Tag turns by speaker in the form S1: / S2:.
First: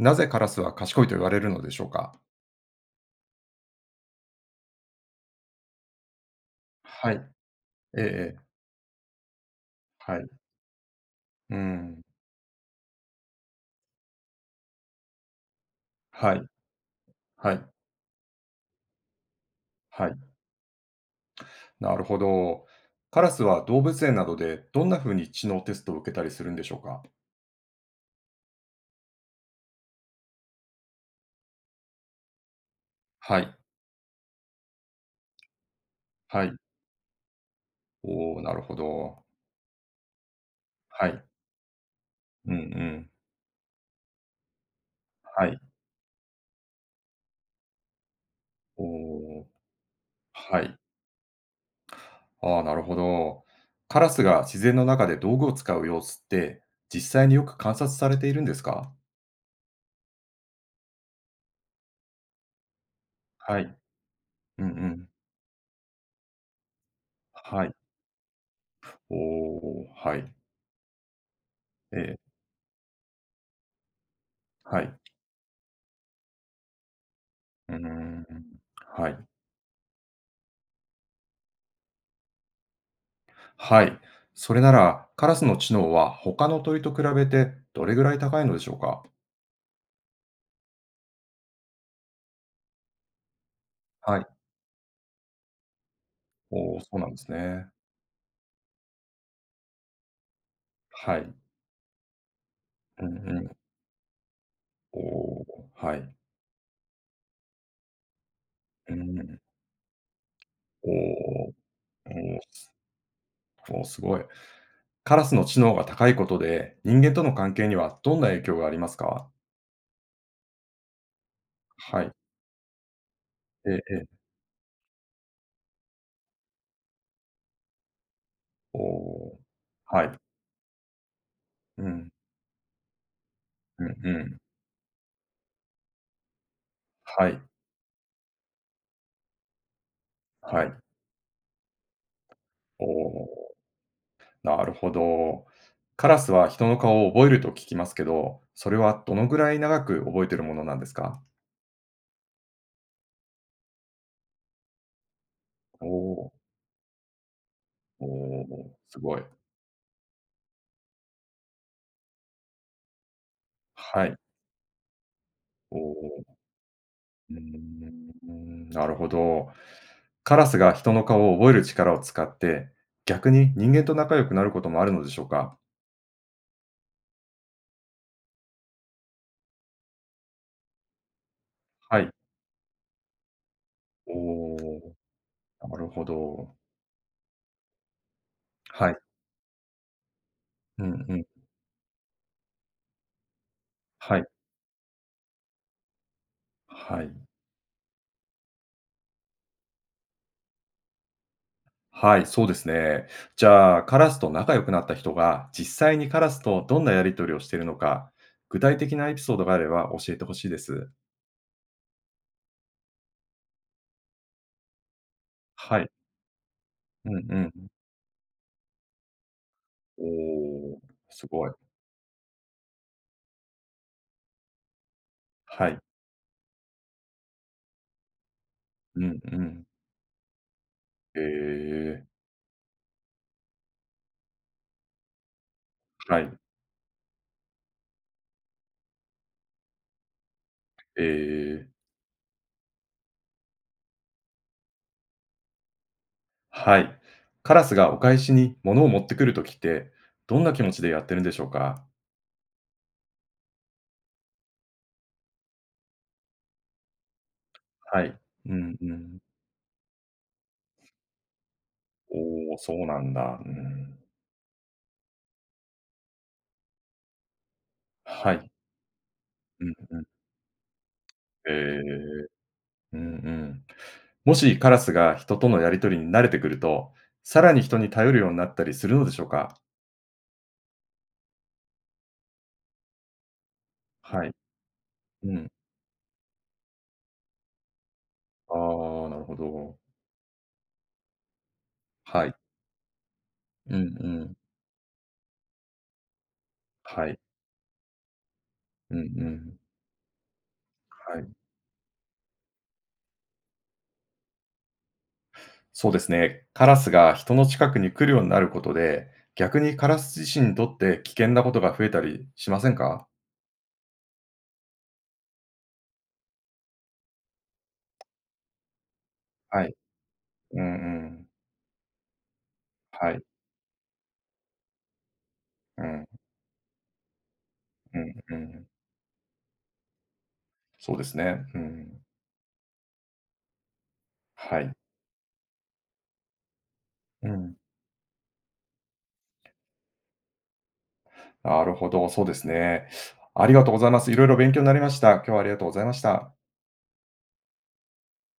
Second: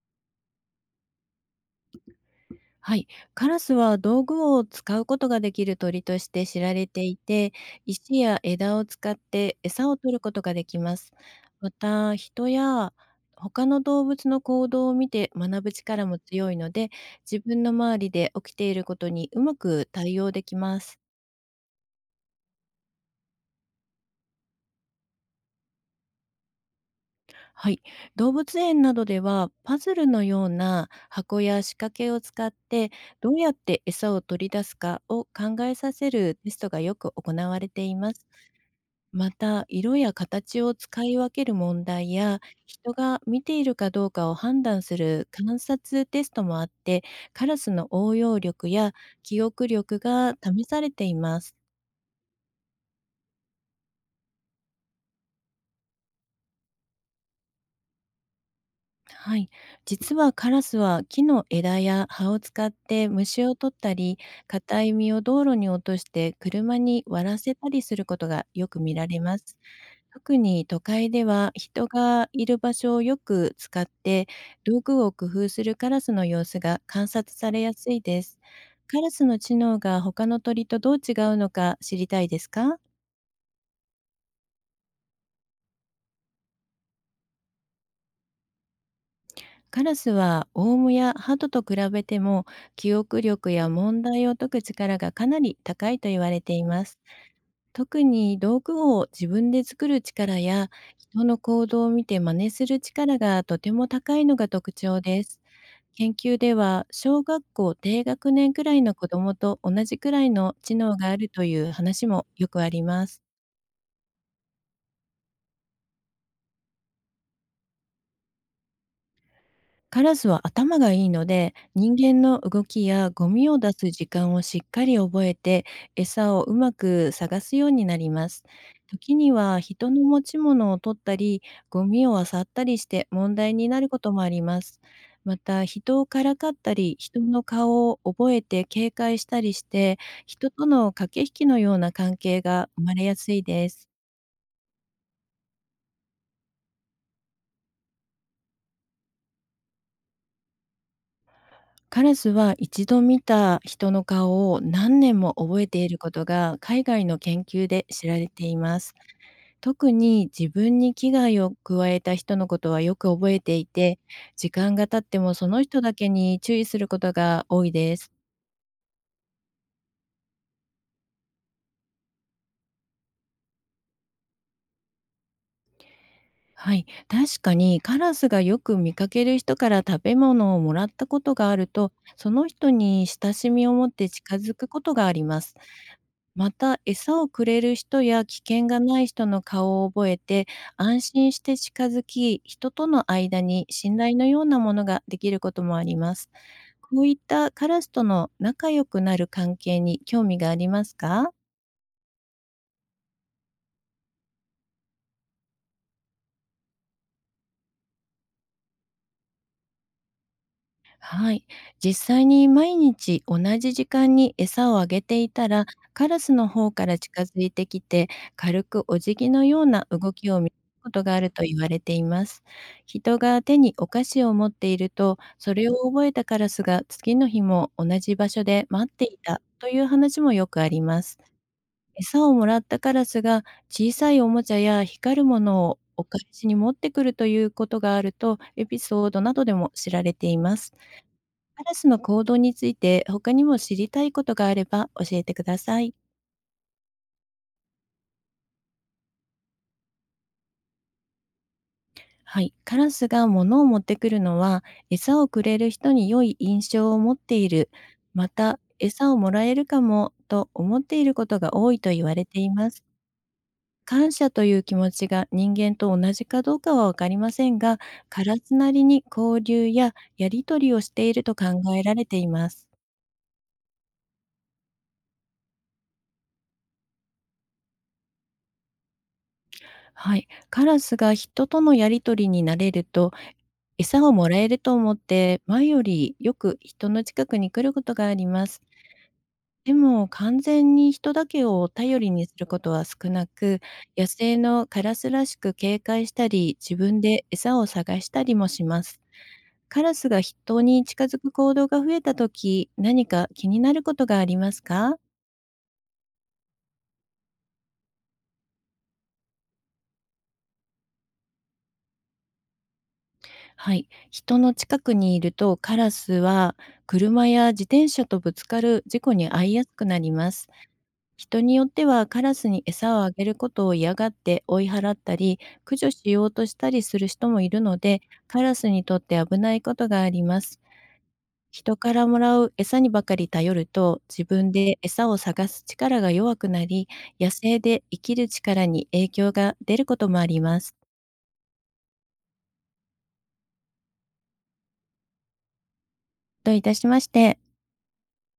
S1: なぜカラスは賢いと言われるのでしょうか？
S2: はい、カラスは道具を使うことができる鳥として知られて
S1: は
S2: い
S1: い。
S2: て、
S1: えええ
S2: 石や
S1: え。
S2: 枝を使って餌を取
S1: は
S2: る
S1: い。
S2: ことができます。
S1: う
S2: ま
S1: ん。
S2: た、人や他の動物の行動を見て学ぶ力も
S1: はい。
S2: 強いので、自
S1: は
S2: 分
S1: い。
S2: の周りで起きていることにうまく
S1: は
S2: 対
S1: い。
S2: 応できます。
S1: なるほど。カラスは動物園などでどんな風に知能テストを受けたりするんでしょうか？
S2: はい、動物園などではパズルのような箱や仕掛けを使って、どう
S1: は
S2: やっ
S1: い。
S2: て餌を取り出すかを考えさせる
S1: は
S2: テス
S1: い。
S2: トがよく行われています。
S1: おお、なるほど。
S2: また、色や形を使
S1: は
S2: い
S1: い。
S2: 分ける問題や、
S1: うんう
S2: 人
S1: ん。
S2: が見ているかどうかを判断する
S1: は
S2: 観
S1: い。
S2: 察テストもあって、カラスの応用力
S1: お
S2: や記
S1: お。
S2: 憶力が
S1: は
S2: 試
S1: い。
S2: されています。
S1: ああ、なるほど。カラスが自然の中で道具を使う様子って、実際によく観察されているんですか？
S2: はい、実はカラスは木の枝や葉を使って虫を
S1: は
S2: 取っ
S1: い。
S2: たり、
S1: うんう
S2: 硬い
S1: ん。
S2: 実を道路に落として車に割らせ
S1: は
S2: た
S1: い。
S2: りすることがよく見ら
S1: お
S2: れます。
S1: お、はい。
S2: 特に都会では、人
S1: え
S2: が
S1: え、
S2: いる場所をよく使って道
S1: はい。
S2: 具を工夫するカラスの様子が観察され
S1: う
S2: や
S1: ー
S2: すいで
S1: ん。
S2: す。カ
S1: は
S2: ラ
S1: い。
S2: スの知能が他の鳥とどう違うのか知りたいですか？
S1: はい。それなら、カラスの知能は他の鳥と比べてどれぐらい高いのでしょうか？
S2: カラスはオウムやハトと比べても、記憶力や問
S1: は
S2: 題
S1: い。
S2: を解く力がかなり高いと言われてい
S1: おお、
S2: ま
S1: そ
S2: す。
S1: うなんですね。
S2: 特に道具を自分で作る力や、
S1: は
S2: 人
S1: い。
S2: の行動を見て真似する
S1: うん
S2: 力
S1: う
S2: が
S1: ん。
S2: とても高いのが特
S1: お
S2: 徴です。
S1: お、は
S2: 研
S1: い。
S2: 究では、小学校低学年くらいの
S1: うん
S2: 子ど
S1: う
S2: も
S1: ん。
S2: と同じくらいの知
S1: お
S2: 能があるとい
S1: お、
S2: う話
S1: お
S2: も
S1: お、
S2: よくあ
S1: す
S2: ります。
S1: おお、すごい。カラスの知能が高いことで、人間との関係にはどんな影響がありますか？
S2: カラスは頭がいいので、人
S1: はい。
S2: 間の動きやゴミを
S1: え
S2: 出
S1: え
S2: す
S1: え
S2: 時
S1: え。
S2: 間をしっかり覚えて、餌をうまく探すようになります。
S1: お
S2: 時に
S1: お、
S2: は人の
S1: はい。
S2: 持ち物を取ったり、
S1: う
S2: ゴミ
S1: ん。
S2: を漁ったりして問題にな
S1: うん
S2: る
S1: う
S2: こともあ
S1: ん。
S2: ります。また、人をからかったり、人
S1: はい。
S2: の顔を覚えて警戒したりして、人
S1: は
S2: と
S1: い。
S2: の駆け引きのような関係が生
S1: お
S2: まれやすい
S1: お。
S2: です。
S1: なるほど。カラスは人の顔を覚えると聞きますけど、それはどのぐらい長く覚えてるものなんですか？
S2: カラスは一度見た人の顔を何年も覚えて
S1: お
S2: いること
S1: ー
S2: が海外の研究で
S1: お
S2: 知られて
S1: ー、
S2: い
S1: お
S2: ます。
S1: すごい。
S2: 特に自分に危害を加えた人のことはよく覚えていて、
S1: はい。
S2: 時間が経ってもその
S1: お
S2: 人だけ
S1: お、
S2: に注意すること
S1: うー
S2: が多いです。
S1: ん、なるほど。カラスが人の顔を覚える力を使って、逆に人間と仲良くなることもあるのでしょうか？
S2: はい、確かにカラスがよく見かける人から食べ物をもらったことがあると、
S1: はい。
S2: その人に親しみを持って
S1: お
S2: 近づくこと
S1: お、
S2: があります。
S1: なるほ
S2: ま
S1: ど。
S2: た、餌をくれる人や危険が
S1: はい。
S2: ない人の顔を覚えて、
S1: う
S2: 安
S1: んう
S2: 心し
S1: ん。
S2: て近づき、人との間に信頼
S1: はい。
S2: のようなものができることもあります。こ
S1: は
S2: う
S1: い。
S2: いったカラスとの仲良くなる関係に興味がありますか？
S1: はい、そうですね。じゃあ、カラスと仲良くなった人が、実際にカラスとどんなやり取りをしているのか、具体的なエピソードがあれば教えてほしいです。
S2: はい。実際に毎日同じ時間に餌をあげていたら、
S1: はい。
S2: カラスの方から
S1: うん
S2: 近
S1: う
S2: づいて
S1: ん。
S2: きて、軽くお辞儀のような
S1: お
S2: 動きを見る
S1: お、
S2: ことがあ
S1: す
S2: ると
S1: ごい。
S2: 言われています。人が手にお菓子を持っていると、それ
S1: は
S2: を
S1: い。
S2: 覚えたカラスが次の日も同じ場所で待っ
S1: う
S2: てい
S1: んう
S2: た
S1: ん。
S2: という話もよくあります。
S1: ええ、
S2: 餌をもらったカラスが小さいおもちゃや光るものをお返
S1: はい。
S2: しに持ってくるということがあると、エピソードなどでも知られています。
S1: え
S2: カ
S1: え、
S2: ラスの行動について他にも知りたいことがあれば教えてください。
S1: はい。カラスがお返しに物を持ってくるときって、どんな気持ちでやってるんでしょうか？
S2: はい、カラスが物を持ってくるのは、餌をくれる人に良い印象を持っている、
S1: はい。
S2: ま
S1: う
S2: た
S1: んう
S2: 餌を
S1: ん。
S2: もらえるかもと思っていることが多いと言われてい
S1: おお、
S2: ま
S1: そ
S2: す。
S1: うなんだ。うん。
S2: 感謝という気持ちが人間と同じかどうかはわかりませんが、カ
S1: は
S2: ラ
S1: い。
S2: スなりに交
S1: う
S2: 流
S1: ん
S2: や
S1: うん。
S2: やり取りをしていると考
S1: ええ。
S2: えられています。
S1: うんうん。もしカラスが人とのやりとりに慣れてくると、さらに人に頼るようになったりするのでしょうか？
S2: はい、カラスが人とのやり取りに慣れると、餌を
S1: は
S2: も
S1: い。
S2: らえると思っ
S1: う
S2: て
S1: ん。
S2: 前よりよく人の近くに来ることがありま
S1: あ
S2: す。
S1: あ、なるほ
S2: で
S1: ど。
S2: も完全に人だけを頼りに
S1: は
S2: す
S1: い。
S2: ることは少なく、
S1: うんう
S2: 野生
S1: ん。
S2: のカラスらしく警戒したり、自分
S1: はい。
S2: で餌を探したりもしま
S1: うん
S2: す。
S1: うん。
S2: カラスが人に近づ
S1: は
S2: く
S1: い。
S2: 行動が増えたとき、何か気になることがありますか？
S1: そうですね。カラスが人の近くに来るようになることで、逆にカラス自身にとって危険なことが増えたりしませんか？
S2: はい。人の近くにいるとカラスは車や自転車とぶつかる事故に遭いや
S1: は
S2: す
S1: い。
S2: くなります。
S1: うんうん。
S2: 人によってはカラスに餌をあ
S1: はい。
S2: げることを嫌がって追い払ったり、駆
S1: う
S2: 除
S1: ん、
S2: しようとしたりする人もいるの
S1: う
S2: で、
S1: んう
S2: カラ
S1: ん。
S2: スにとって危ないことがあります。
S1: そうですね。う
S2: 人か
S1: ん。
S2: らもらう餌にばかり頼ると、自分
S1: はい。
S2: で餌を探す力が弱くなり、
S1: う
S2: 野
S1: ん。
S2: 生で生きる力に影響が出ることもあります。
S1: なるほど、そうですね。ありがとうございます。いろいろ勉強になりました。今日はありがとうございました。
S2: どういたしまして。